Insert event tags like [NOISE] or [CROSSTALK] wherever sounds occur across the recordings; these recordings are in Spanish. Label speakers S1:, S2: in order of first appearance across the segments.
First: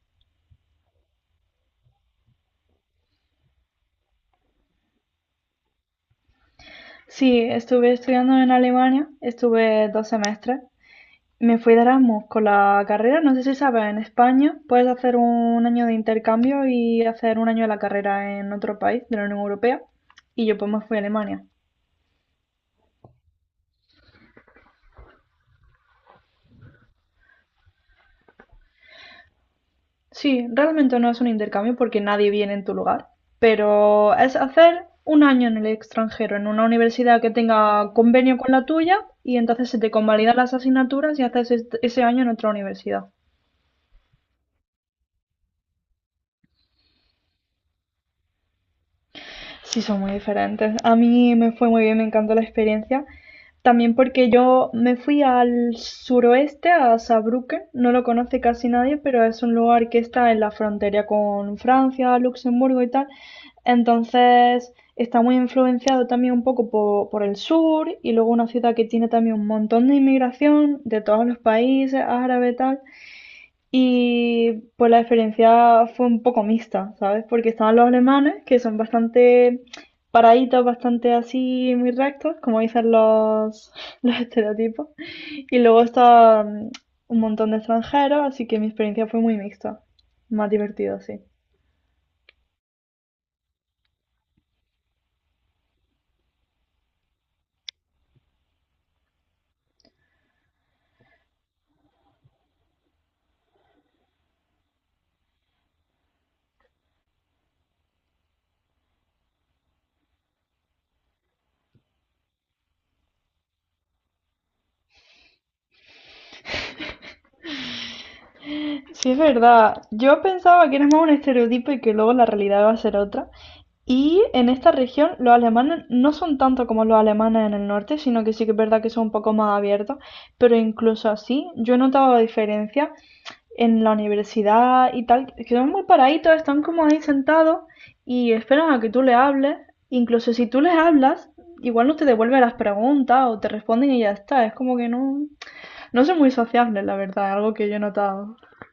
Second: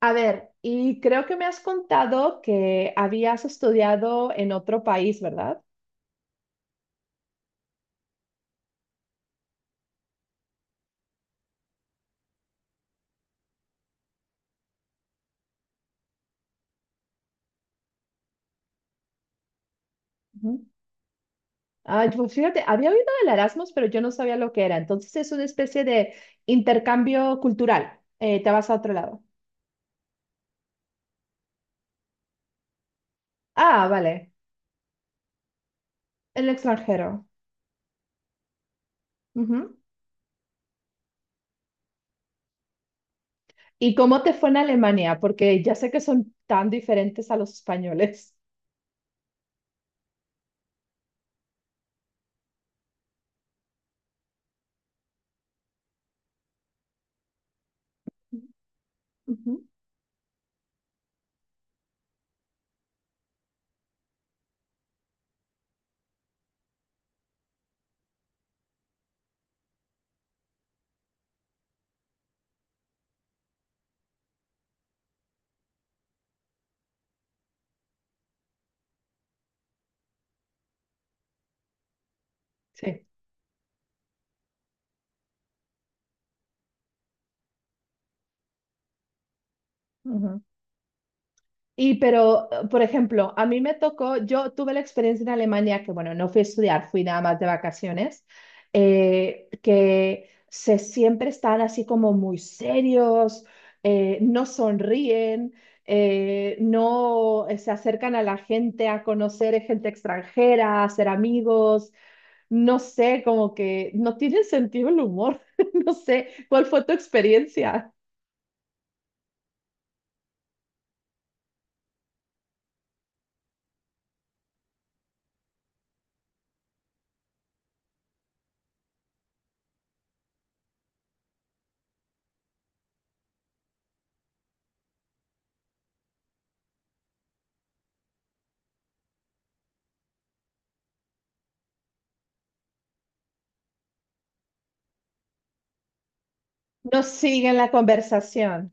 S1: A ver, y creo que me has contado que habías estudiado en otro país, ¿verdad?
S2: Sí, estuve estudiando en Alemania, estuve 2 semestres. Me fui de Erasmus con la carrera, no sé si sabes, en España puedes hacer un año de intercambio y hacer un año de la carrera en otro país de la Unión Europea. Y yo
S1: Ujú.
S2: pues me fui a Alemania.
S1: Ay, pues fíjate, había oído del Erasmus, pero yo no sabía lo que era. Entonces es una especie de intercambio cultural. Te vas a otro lado.
S2: Sí, realmente no es un intercambio porque nadie viene en tu lugar,
S1: Ah,
S2: pero
S1: vale.
S2: es hacer un año en el extranjero, en
S1: El
S2: una
S1: extranjero.
S2: universidad que tenga convenio con la tuya y entonces
S1: Ujú.
S2: se te convalidan las asignaturas y haces ese año en otra universidad.
S1: ¿Y cómo te fue en Alemania? Porque ya sé que son tan diferentes a los españoles.
S2: Sí, son muy diferentes. A mí me fue muy bien, me encantó la experiencia. También porque yo me fui al suroeste, a Saarbrücken. No lo conoce casi nadie, pero es un
S1: Ujú.
S2: lugar que está en la frontera con Francia, Luxemburgo y tal. Entonces está muy influenciado también un poco por, el sur y luego una ciudad que tiene también un montón de inmigración de todos los países, árabe y tal. Y pues la experiencia fue un poco mixta, ¿sabes? Porque estaban los alemanes, que son bastante paraditos, bastante así, muy rectos, como dicen
S1: Sí.
S2: los, [LAUGHS] los estereotipos. Y luego está un montón de extranjeros, así que mi experiencia fue muy mixta. Más divertido, sí.
S1: Y pero, por ejemplo, a mí me tocó, yo tuve la experiencia en Alemania, que bueno, no fui a estudiar, fui nada más de vacaciones, que se siempre están así como muy serios, no sonríen, no se acercan a la gente a conocer gente extranjera, a ser amigos, no sé, como que no tienen sentido el humor, [LAUGHS] no sé, ¿cuál fue tu experiencia?
S2: Sí, es verdad. Yo pensaba que era más un estereotipo y que luego la realidad iba a ser otra. Y en esta región los alemanes no son tanto como los alemanes en el norte, sino que sí que es verdad que son un poco más abiertos, pero incluso así yo he notado la diferencia en la universidad y tal, que son muy paraditos, están como ahí sentados y esperan a que tú les hables. Incluso si tú les hablas, igual no te devuelven las preguntas o te responden y ya está. Es como que no, no son muy sociables, la
S1: No
S2: verdad, algo
S1: siguen
S2: que
S1: la
S2: yo he notado.
S1: conversación,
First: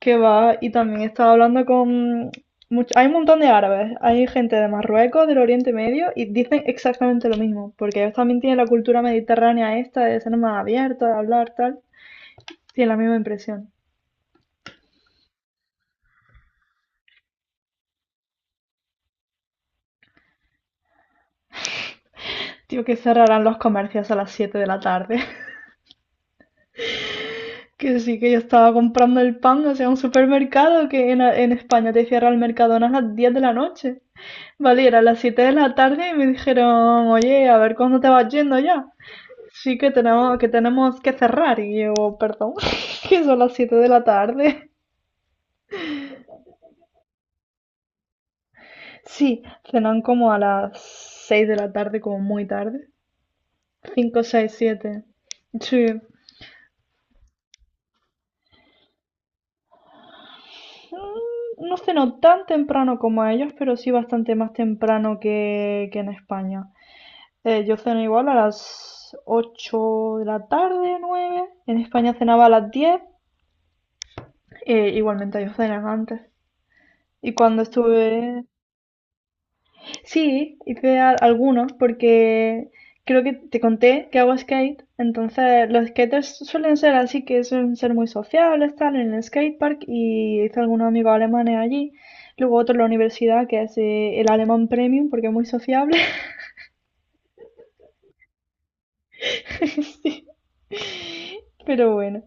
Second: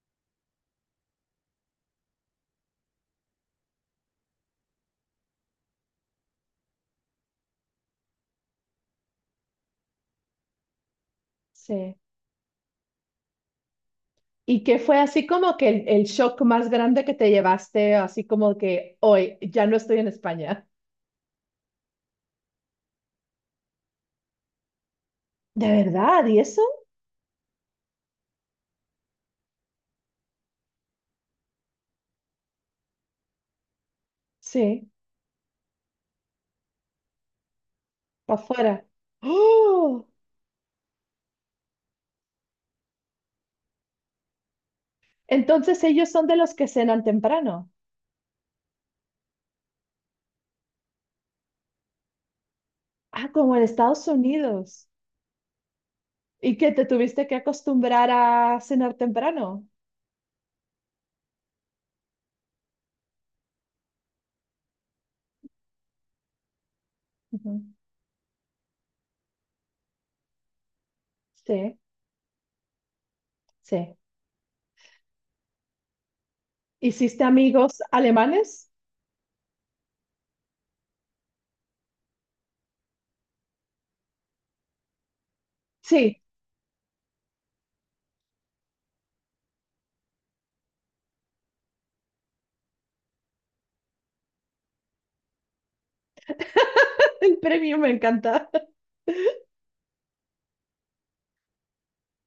S2: Que va, y también estaba hablando con... hay un montón de árabes, hay gente de Marruecos, del Oriente Medio, y dicen exactamente lo mismo, porque ellos también tienen la cultura mediterránea esta de ser más abierta, de hablar, tal.
S1: sí.
S2: Tienen la misma impresión.
S1: ¿Y qué fue así como que el shock más grande que te llevaste, así como que hoy ya no estoy en España?
S2: Tío, que cerrarán los comercios a las 7 de la tarde. [LAUGHS]
S1: ¿De verdad? ¿Y eso?
S2: Que sí, que yo estaba comprando el pan, o sea, un supermercado que en España te cierra el Mercadona a las 10 de la noche. Vale, y
S1: Sí,
S2: era a las 7 de la tarde y me dijeron, oye, a ver cuándo te vas
S1: para
S2: yendo
S1: afuera.
S2: ya. Sí que
S1: ¡Oh!
S2: tenemos, que tenemos que cerrar y yo, perdón, [LAUGHS] que son las 7 de la tarde.
S1: Entonces ellos son de los que cenan temprano.
S2: Sí, cenan como a las 6 de la tarde, como muy tarde.
S1: Ah, como en Estados
S2: 5, 6,
S1: Unidos.
S2: 7. Sí.
S1: Y que te tuviste que acostumbrar a cenar temprano.
S2: No ceno tan temprano como ellos, pero sí bastante más temprano que en España.
S1: Ujú.
S2: Yo ceno igual a las 8 de la tarde, 9.
S1: Sí,
S2: En España cenaba a las 10,
S1: sí.
S2: igualmente ellos cenan antes.
S1: ¿Hiciste
S2: Y cuando
S1: amigos
S2: estuve...
S1: alemanes?
S2: Sí, hice algunos porque creo que te conté que hago skate, entonces los
S1: Sí,
S2: skaters suelen ser así que suelen ser muy sociables, tal, en el skatepark y hice algunos amigos alemanes allí. Luego otro en la universidad que es el alemán premium porque es muy sociable. [LAUGHS]
S1: [LAUGHS] el premio me encanta.
S2: Sí. Pero bueno,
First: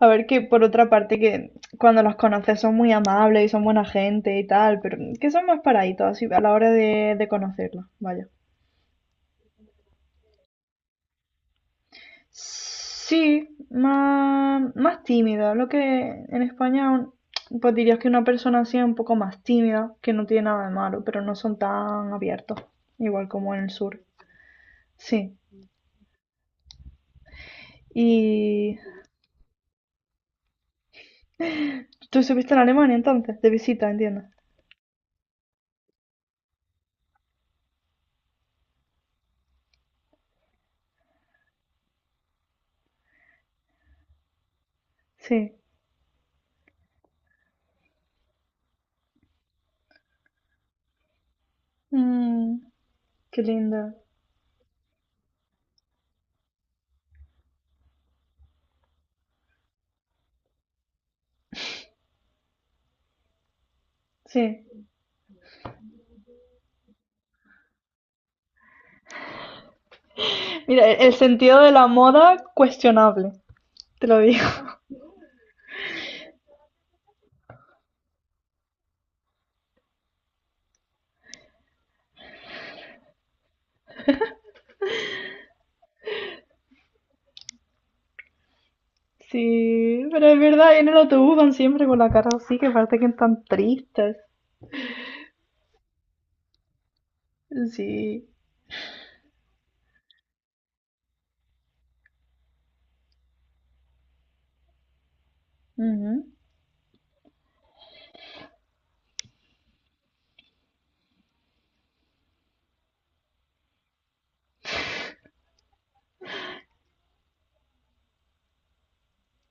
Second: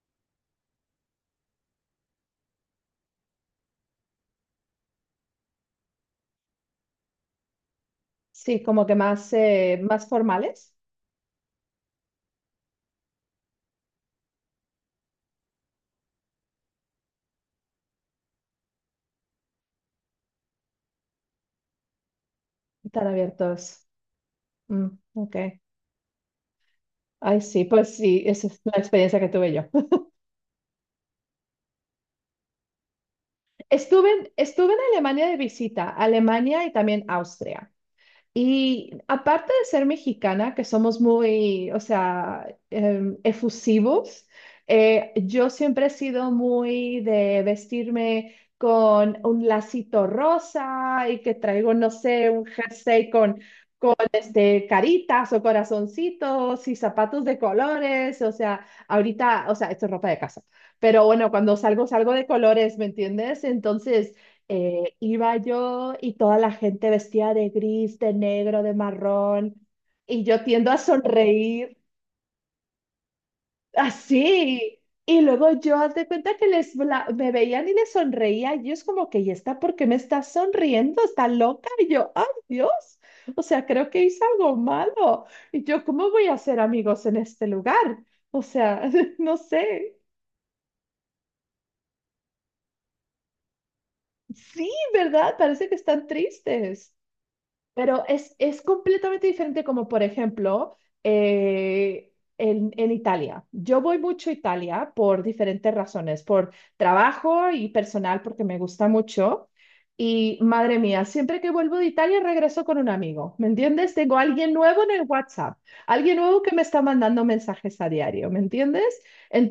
S2: a ver que por otra parte que cuando los conoces son muy amables y son buena gente y tal, pero que son más paraditos así a la hora de conocerlos, vaya.
S1: Sí, como que más, más formales,
S2: Sí, más tímida. Lo que en España, pues dirías que una persona así es un poco más tímida, que no tiene nada de malo, pero no son tan abiertos,
S1: tan
S2: igual como en el
S1: abiertos.
S2: sur.
S1: Mm, ok.
S2: Sí.
S1: Ay, sí, pues sí, esa es la
S2: Y
S1: experiencia que tuve yo.
S2: tú estuviste en Alemania entonces, de
S1: [LAUGHS]
S2: visita,
S1: Estuve
S2: entiendo.
S1: en, estuve en Alemania de visita, Alemania y también Austria. Y aparte de ser mexicana, que somos muy, o sea, efusivos, yo
S2: Sí.
S1: siempre he sido muy de vestirme con un lacito rosa y que traigo, no sé, un
S2: Mm,
S1: jersey con,
S2: qué lindo.
S1: con este, caritas o corazoncitos y zapatos de colores. O sea, ahorita, o sea, esto es ropa de casa, pero bueno, cuando salgo, salgo de colores, ¿me entiendes? Entonces
S2: Sí.
S1: iba yo y toda la gente vestida de gris, de negro, de marrón, y yo tiendo a
S2: Mira, el sentido de
S1: sonreír
S2: la moda, cuestionable, te lo digo.
S1: así.
S2: [LAUGHS]
S1: Y luego yo, haz de cuenta que me veían y les sonreía, y ellos como que, ¿y está por qué me está sonriendo? ¿Está loca? Y yo, ¡ay, Dios! O sea, creo que hice algo malo. Y yo, ¿cómo voy a hacer amigos en este lugar? O sea, [LAUGHS] no sé.
S2: Sí, pero es verdad, en el autobús van siempre con la cara así, que parece que están tristes.
S1: Sí, ¿verdad? Parece que están tristes. Pero
S2: Sí.
S1: es completamente diferente como, por ejemplo, eh, en Italia. Yo voy mucho a Italia por diferentes razones,
S2: Ujú,
S1: por trabajo y personal, porque me gusta mucho. Y madre mía, siempre que vuelvo de Italia regreso con un amigo, ¿me entiendes? Tengo alguien nuevo en el WhatsApp, alguien nuevo que me está mandando mensajes a diario, ¿me entiendes?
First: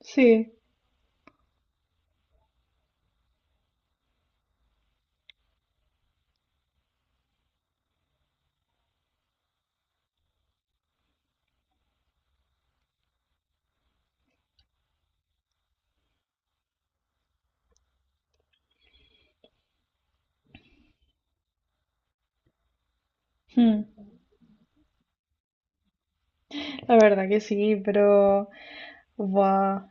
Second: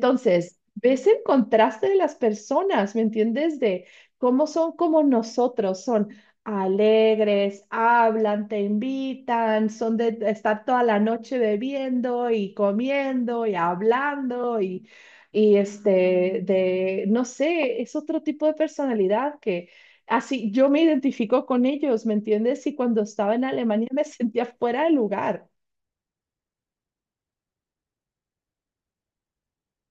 S2: sí,
S1: ves el contraste de las personas, ¿me entiendes? De cómo son como nosotros son alegres, hablan, te invitan, son de estar toda la noche bebiendo y comiendo y hablando y no sé, es otro tipo de personalidad que así yo me identifico con ellos, ¿me entiendes? Y cuando estaba en
S2: mm,
S1: Alemania me [LAUGHS] sentía fuera de lugar.
S2: la verdad que sí, pero buah.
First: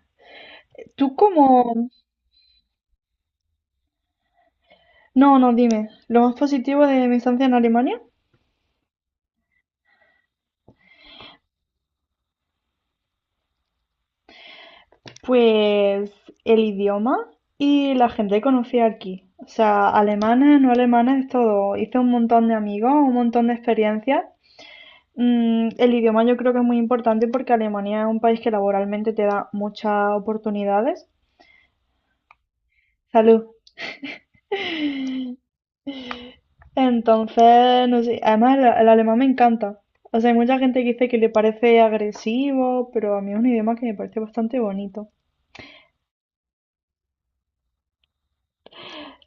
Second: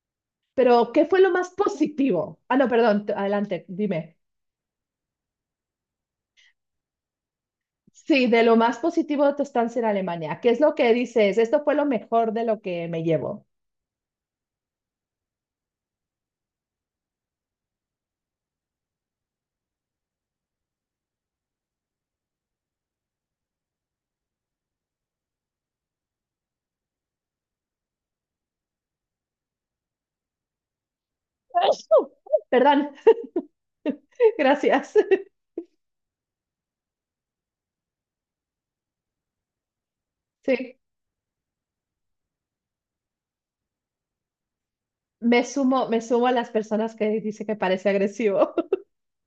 S1: Pero, ¿qué
S2: ¿Tú
S1: fue lo
S2: cómo?
S1: más positivo? Ah, no, perdón, adelante, dime.
S2: No, no, dime. Lo más positivo de mi estancia en Alemania,
S1: Sí, de lo más positivo de tu estancia en Alemania. ¿Qué es lo que dices? Esto fue lo mejor de lo que me llevo.
S2: pues el idioma y la gente que conocí aquí. O sea, alemanes, no alemanes, todo. Hice un montón de amigos, un montón de experiencias. El idioma yo creo que es muy importante porque Alemania es un país que laboralmente te da muchas oportunidades.
S1: [LAUGHS] Perdón,
S2: Salud.
S1: [LAUGHS] gracias. [LAUGHS]
S2: [LAUGHS] Entonces, no sé, además el alemán me encanta. O sea, hay mucha
S1: Sí,
S2: gente que dice que le parece agresivo, pero a mí es un idioma que me parece bastante bonito.
S1: me sumo a las personas que dice que parece agresivo. [LAUGHS]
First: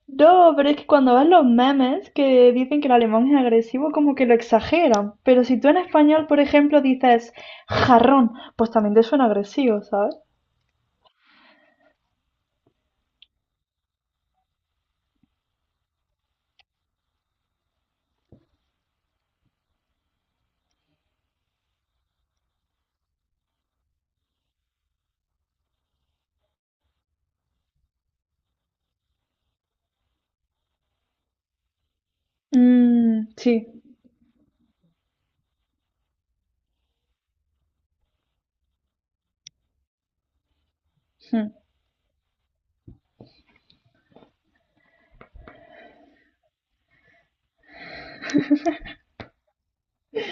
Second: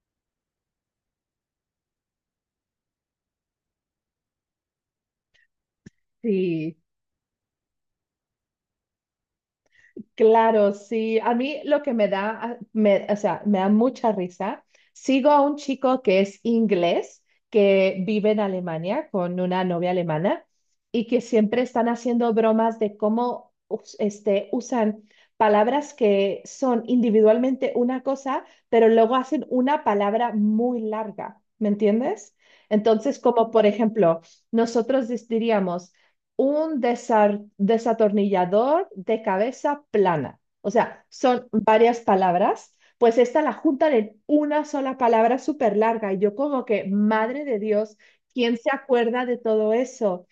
S2: No, pero es que cuando ves los memes que dicen que el alemán es agresivo, como que lo exageran. Pero si tú en español, por
S1: Sí,
S2: ejemplo, dices jarrón, pues también te suena agresivo, ¿sabes?
S1: claro, sí. A mí lo que me da, ah, o sea, me da mucha risa. Sigo a un chico que es inglés, que vive en Alemania con una novia alemana y que siempre están haciendo bromas de cómo usan palabras que son individualmente una cosa, pero luego hacen una palabra muy larga. ¿Me entiendes? Entonces,
S2: Mm,
S1: como por
S2: sí.
S1: ejemplo, nosotros diríamos un desatornillador de cabeza plana. O sea, son varias palabras, pues esta la juntan en una sola palabra súper larga. Y yo como que, madre de Dios, ¿quién se acuerda de todo eso?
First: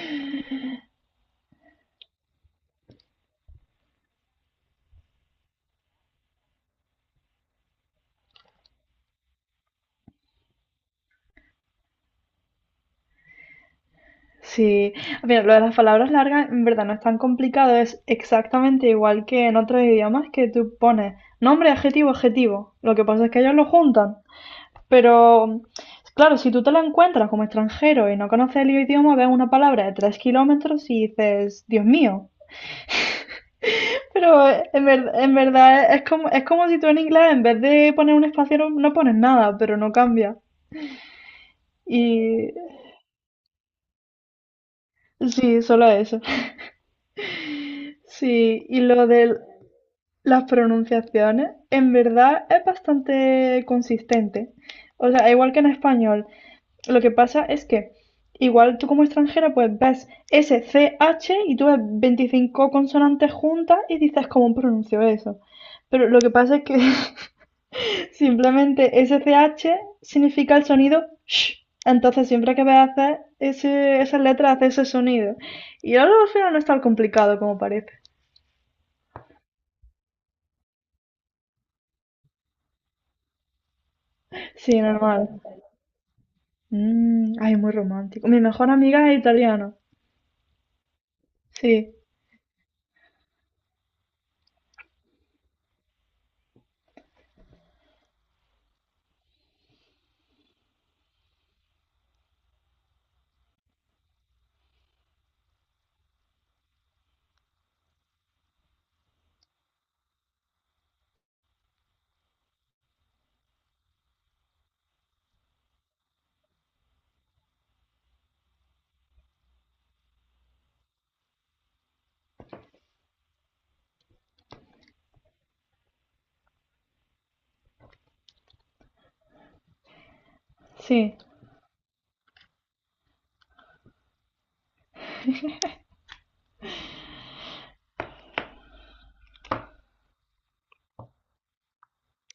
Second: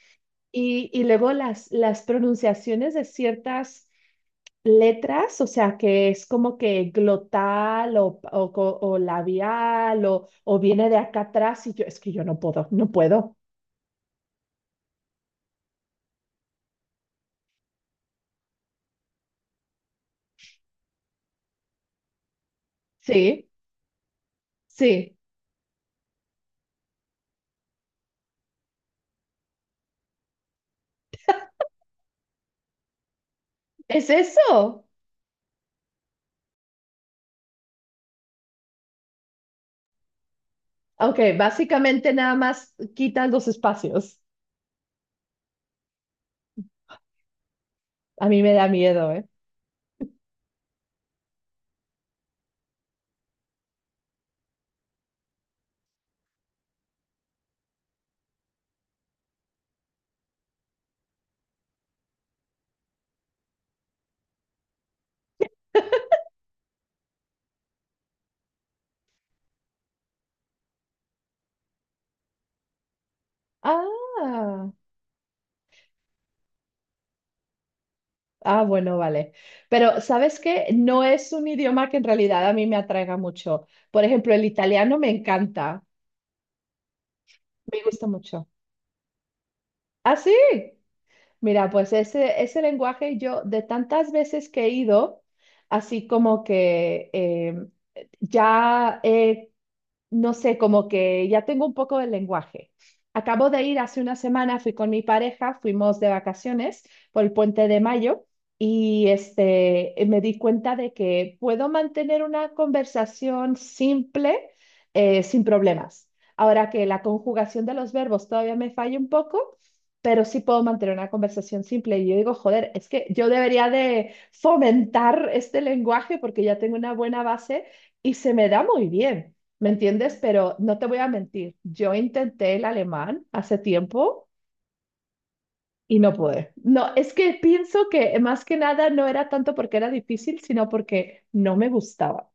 S1: Y luego las pronunciaciones de ciertas letras, o sea, que es como que glotal o labial o viene de acá atrás y yo, es que yo no puedo, no puedo.
S2: Sí, mira, lo de las palabras largas en verdad no es tan complicado, es exactamente igual que en otros idiomas que tú pones nombre, adjetivo, adjetivo. Lo que pasa es que
S1: Sí,
S2: ellos lo juntan.
S1: sí,
S2: Pero, claro, si tú te lo encuentras como extranjero y no conoces el idioma, ves una palabra de 3 kilómetros y dices, Dios mío.
S1: es
S2: Pero eh, en,
S1: eso.
S2: ver- en verdad es como si tú en inglés en vez de poner un espacio no pones nada, pero no cambia.
S1: Ok, básicamente nada
S2: Y
S1: más quitan los espacios.
S2: sí, solo eso.
S1: A mí me
S2: Sí,
S1: da
S2: y lo
S1: miedo, ¿eh?
S2: de las pronunciaciones, en verdad es bastante consistente. O sea, igual que en español. Lo que pasa es que igual tú como extranjera pues ves SCH y tú ves 25 consonantes juntas y dices cómo pronuncio eso. Pero lo que pasa es que [LAUGHS] simplemente SCH significa el sonido sh. Entonces siempre que veas hacer ese, esas letras hace
S1: Ah,
S2: ese sonido. Y ahora al final no es tan complicado como parece.
S1: ah, bueno, vale. Pero ¿sabes qué? No es un idioma que en realidad a mí me atraiga mucho. Por ejemplo, el
S2: Sí,
S1: italiano me
S2: normal.
S1: encanta,
S2: Ay, muy
S1: me gusta
S2: romántico. Mi
S1: mucho.
S2: mejor amiga es italiana.
S1: ¿Ah, sí? Mira, pues
S2: Sí,
S1: ese lenguaje yo de tantas veces que he ido, así como que ya he no sé, como que ya tengo un poco del lenguaje. Acabo de ir hace una semana, fui con mi pareja, fuimos de vacaciones por el puente de mayo y me di cuenta de que puedo mantener una conversación simple sin problemas. Ahora que la conjugación de los verbos todavía me falla un poco, pero sí puedo mantener una conversación simple. Y yo digo, joder, es que yo debería de fomentar este lenguaje porque ya tengo una buena base y se me da muy bien. ¿Me entiendes? Pero no te voy a
S2: sí.
S1: mentir, yo intenté el alemán hace tiempo y no pude. No, es que pienso que más que nada no era tanto porque era difícil, sino porque no me gustaba.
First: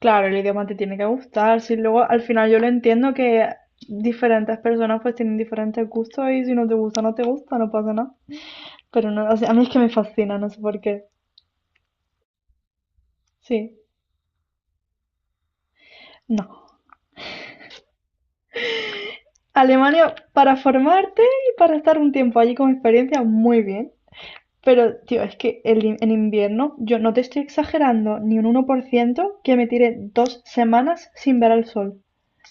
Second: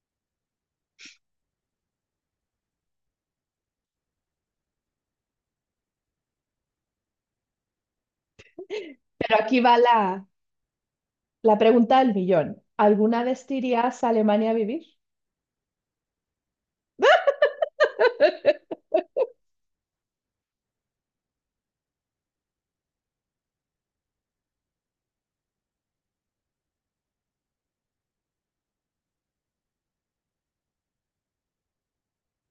S2: Claro, el idioma te tiene que gustar. Sí, luego al final yo lo entiendo que diferentes personas pues tienen diferentes gustos y si no te gusta, no te gusta, no pasa nada. Pero no,
S1: Pero
S2: o sea, a
S1: aquí
S2: mí es
S1: va
S2: que me
S1: la,
S2: fascina, no sé por qué.
S1: la pregunta del millón. ¿Alguna vez te
S2: Sí,
S1: irías a Alemania a vivir?
S2: no. Alemania para formarte y para estar un tiempo allí como experiencia, muy bien. Pero, tío, es que el en invierno, yo no te estoy exagerando ni un 1% que me tiré 2 semanas sin ver al sol.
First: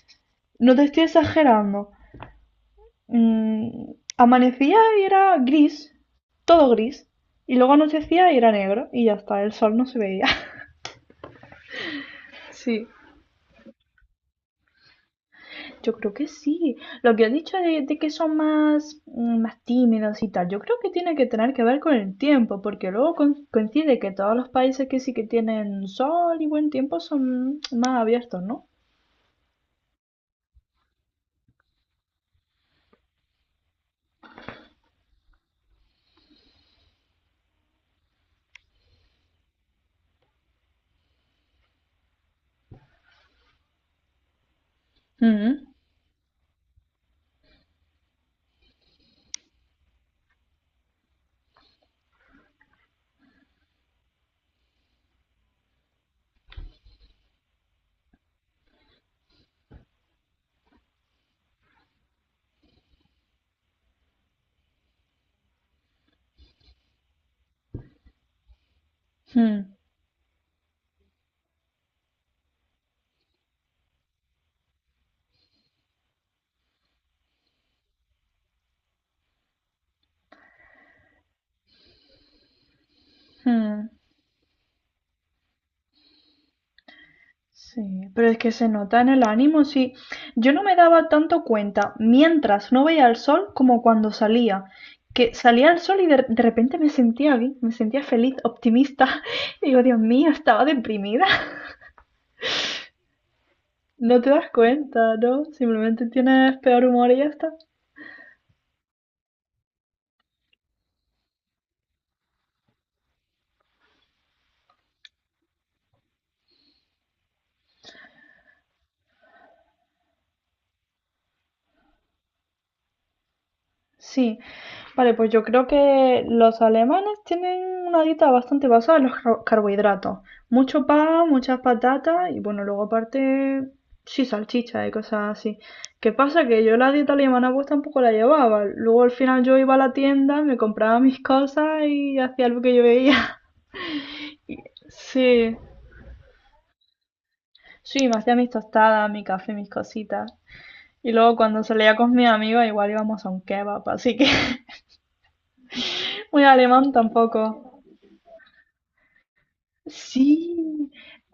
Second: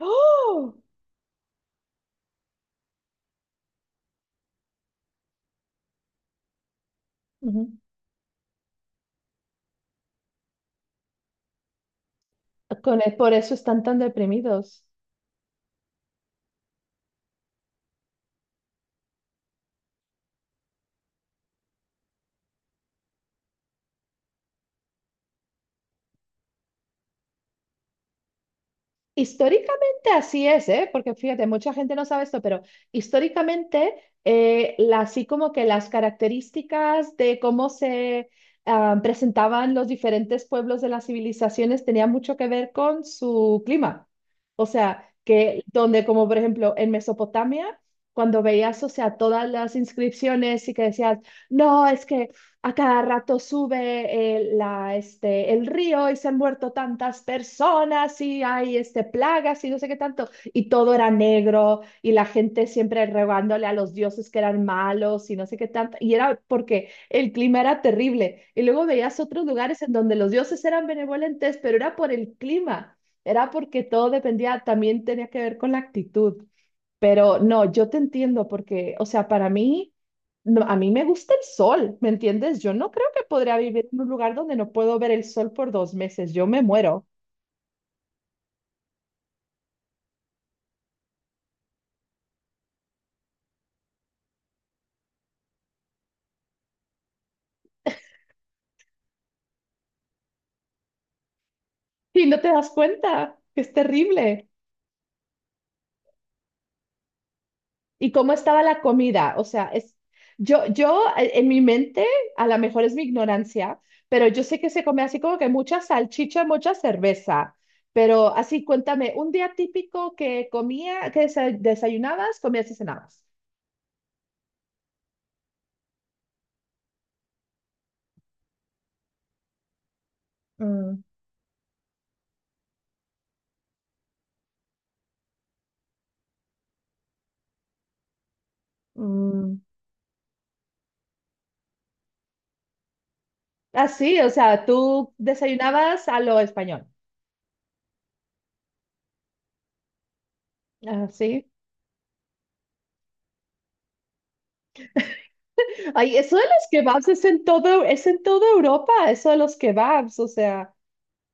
S1: ¡Oh!
S2: No te estoy exagerando. Mm, amanecía y era gris, todo gris. Y
S1: Ujú.
S2: luego anochecía y era negro. Y ya está, el sol no se veía. [LAUGHS] Sí.
S1: Por eso están tan deprimidos.
S2: Yo creo que sí. Lo que has dicho de que son más tímidos y tal, yo creo que tiene que tener que ver con el tiempo, porque luego coincide que todos los países que sí que tienen sol y buen tiempo son más abiertos, ¿no?
S1: Históricamente así es, ¿eh? Porque fíjate, mucha gente no sabe esto, pero históricamente así como que las características de cómo se presentaban los diferentes pueblos de las civilizaciones tenía mucho que ver con su clima. O sea, que
S2: Mm,
S1: donde como por ejemplo en Mesopotamia, cuando veías, o sea, todas las inscripciones y que decías, no, es que a cada rato sube el río y se han muerto tantas personas y hay plagas y no sé qué tanto. Y todo era negro y la gente siempre rogándole a los dioses que eran malos y no sé qué tanto. Y era porque el clima era terrible. Y luego veías otros
S2: mm,
S1: lugares en donde los dioses eran benevolentes, pero era por el clima. Era porque todo dependía, también tenía que ver con la actitud. Pero no, yo te entiendo porque, o sea, para mí, no, a mí me gusta el sol, ¿me entiendes? Yo no creo que podría vivir
S2: mm.
S1: en un lugar donde no puedo ver el sol por 2 meses, yo me muero.
S2: Sí, pero es que se nota en el ánimo, sí. Yo no me daba tanto cuenta mientras no veía el sol como cuando salía. Que salía el sol y de repente me sentía bien, me sentía feliz, optimista. [LAUGHS] Y digo, Dios mío, estaba deprimida. [LAUGHS]
S1: Y no te das cuenta, que es
S2: No te
S1: terrible.
S2: das cuenta, ¿no? Simplemente tienes peor humor y ya está.
S1: ¿Y cómo estaba la comida? O sea, yo en mi mente, a lo mejor es mi ignorancia, pero yo sé que se come así como que mucha salchicha, mucha cerveza. Pero así, cuéntame, un día típico que comía, que desayunabas, comías y cenabas.
S2: Sí, vale, pues yo creo que los alemanes tienen una dieta bastante basada en los carbohidratos. Mucho
S1: Mm,
S2: pan, muchas patatas y bueno, luego aparte, sí, salchicha y cosas así. ¿Qué pasa? Que yo la dieta alemana pues tampoco la llevaba. Luego al final yo
S1: mm.
S2: iba a la tienda, me compraba mis cosas y hacía lo que yo veía. [LAUGHS]
S1: Así, o sea, tú
S2: Sí,
S1: desayunabas a lo español.
S2: sí, me hacía mis tostadas, mi café, mis cositas. Y luego
S1: Así.
S2: cuando salía con mi amiga igual íbamos a un kebab, así que [LAUGHS]
S1: Ay, eso de
S2: muy
S1: los
S2: alemán
S1: kebabs es en
S2: tampoco.
S1: todo, es en toda Europa, eso de los kebabs, o sea.
S2: Sí,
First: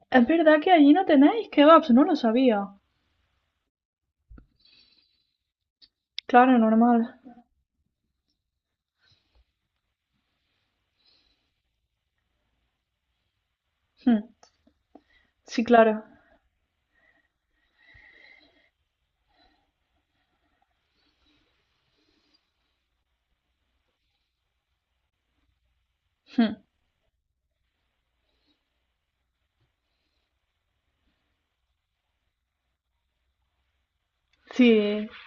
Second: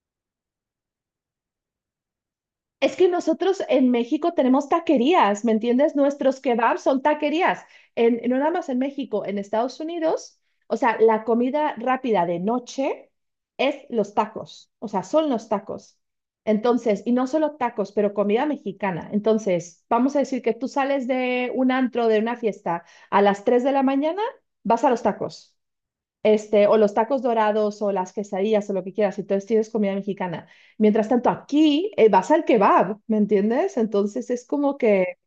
S2: es verdad que allí no tenéis kebabs, no lo sabía.
S1: Es que nosotros en México tenemos taquerías, ¿me entiendes? Nuestros
S2: Claro,
S1: kebabs
S2: normal.
S1: son taquerías. No nada más en México, en Estados Unidos, o sea, la comida rápida de noche es los
S2: Hmm,
S1: tacos, o sea, son los
S2: sí,
S1: tacos.
S2: claro.
S1: Entonces, y no solo tacos, pero comida mexicana. Entonces, vamos a decir que tú sales de un antro, de una fiesta, a las 3 de la mañana, vas a los tacos
S2: Hmm,
S1: o los tacos dorados o las quesadillas o lo que quieras, entonces tienes comida mexicana. Mientras tanto, aquí vas al kebab, ¿me entiendes? Entonces es como
S2: sí,
S1: que,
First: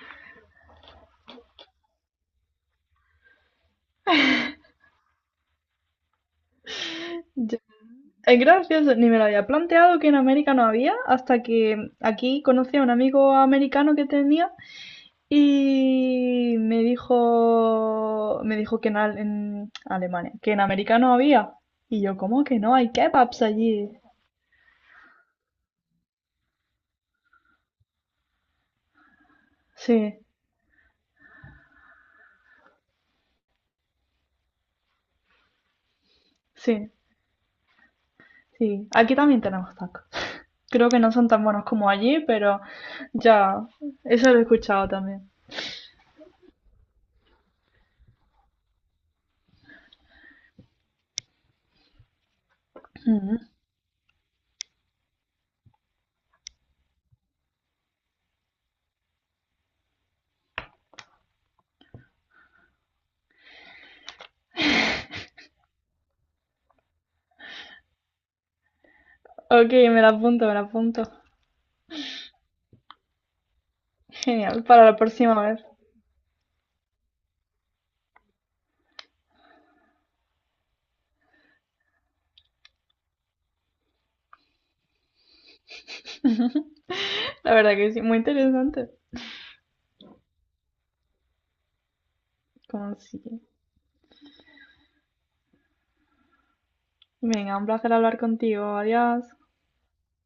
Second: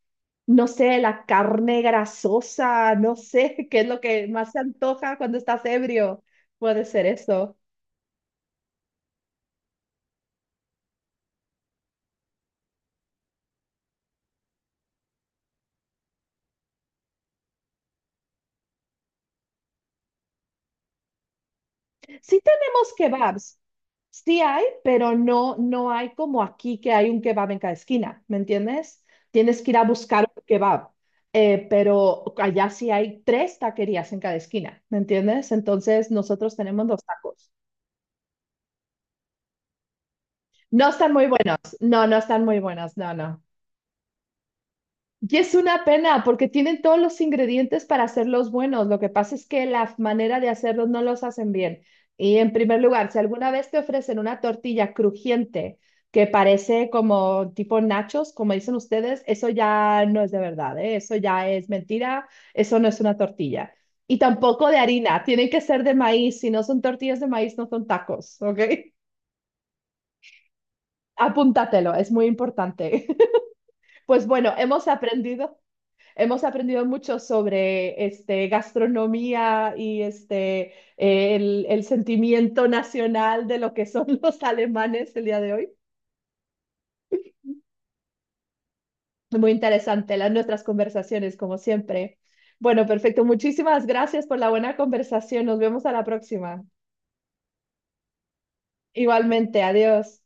S1: no sé, la carne grasosa, no sé, [LAUGHS] qué es lo que más se antoja cuando estás ebrio. Puede ser eso.
S2: ya- es gracioso, ni me lo había planteado que en América no había, hasta que aquí conocí a un amigo americano que tenía y me dijo que en, en Alemania, que en América no había. Y yo,
S1: Sí
S2: ¿cómo que no? Hay
S1: tenemos
S2: kebabs
S1: kebabs,
S2: allí.
S1: sí hay, pero no, no hay como aquí que hay un kebab en cada esquina, ¿me entiendes? Tienes que ir a
S2: Sí,
S1: buscar un kebab, pero allá sí hay tres taquerías en cada esquina, ¿me entiendes? Entonces nosotros tenemos
S2: sí,
S1: los tacos.
S2: sí. Aquí también tenemos tacos.
S1: No
S2: Creo que no
S1: están muy
S2: son tan
S1: buenos,
S2: buenos como
S1: no, no
S2: allí,
S1: están muy
S2: pero
S1: buenos, no, no.
S2: ya, eso lo he escuchado también.
S1: Y es una pena porque tienen todos los ingredientes para hacerlos buenos. Lo que pasa es que la manera de hacerlos no los hacen bien. Y en primer lugar, si
S2: Ujú.
S1: alguna vez te ofrecen una tortilla crujiente que parece como tipo nachos, como dicen ustedes, eso ya no es de verdad, ¿eh? Eso ya es mentira, eso no es una tortilla. Y tampoco de harina, tienen que ser de maíz. Si no son tortillas de maíz, no son tacos, ¿ok? [LAUGHS]
S2: Ok, me la apunto, me la apunto.
S1: Apúntatelo, es muy importante. [LAUGHS] Pues bueno,
S2: Genial, para
S1: hemos
S2: la próxima
S1: aprendido.
S2: vez.
S1: Hemos aprendido mucho sobre gastronomía y el sentimiento nacional de lo que son [LAUGHS] los alemanes el día de hoy.
S2: La verdad que sí, muy interesante.
S1: Muy interesante las nuestras conversaciones, como siempre. Bueno,
S2: Como si...
S1: perfecto. Muchísimas gracias por la buena conversación. Nos vemos a la próxima.
S2: Venga, un placer hablar contigo. Adiós.
S1: Igualmente, adiós.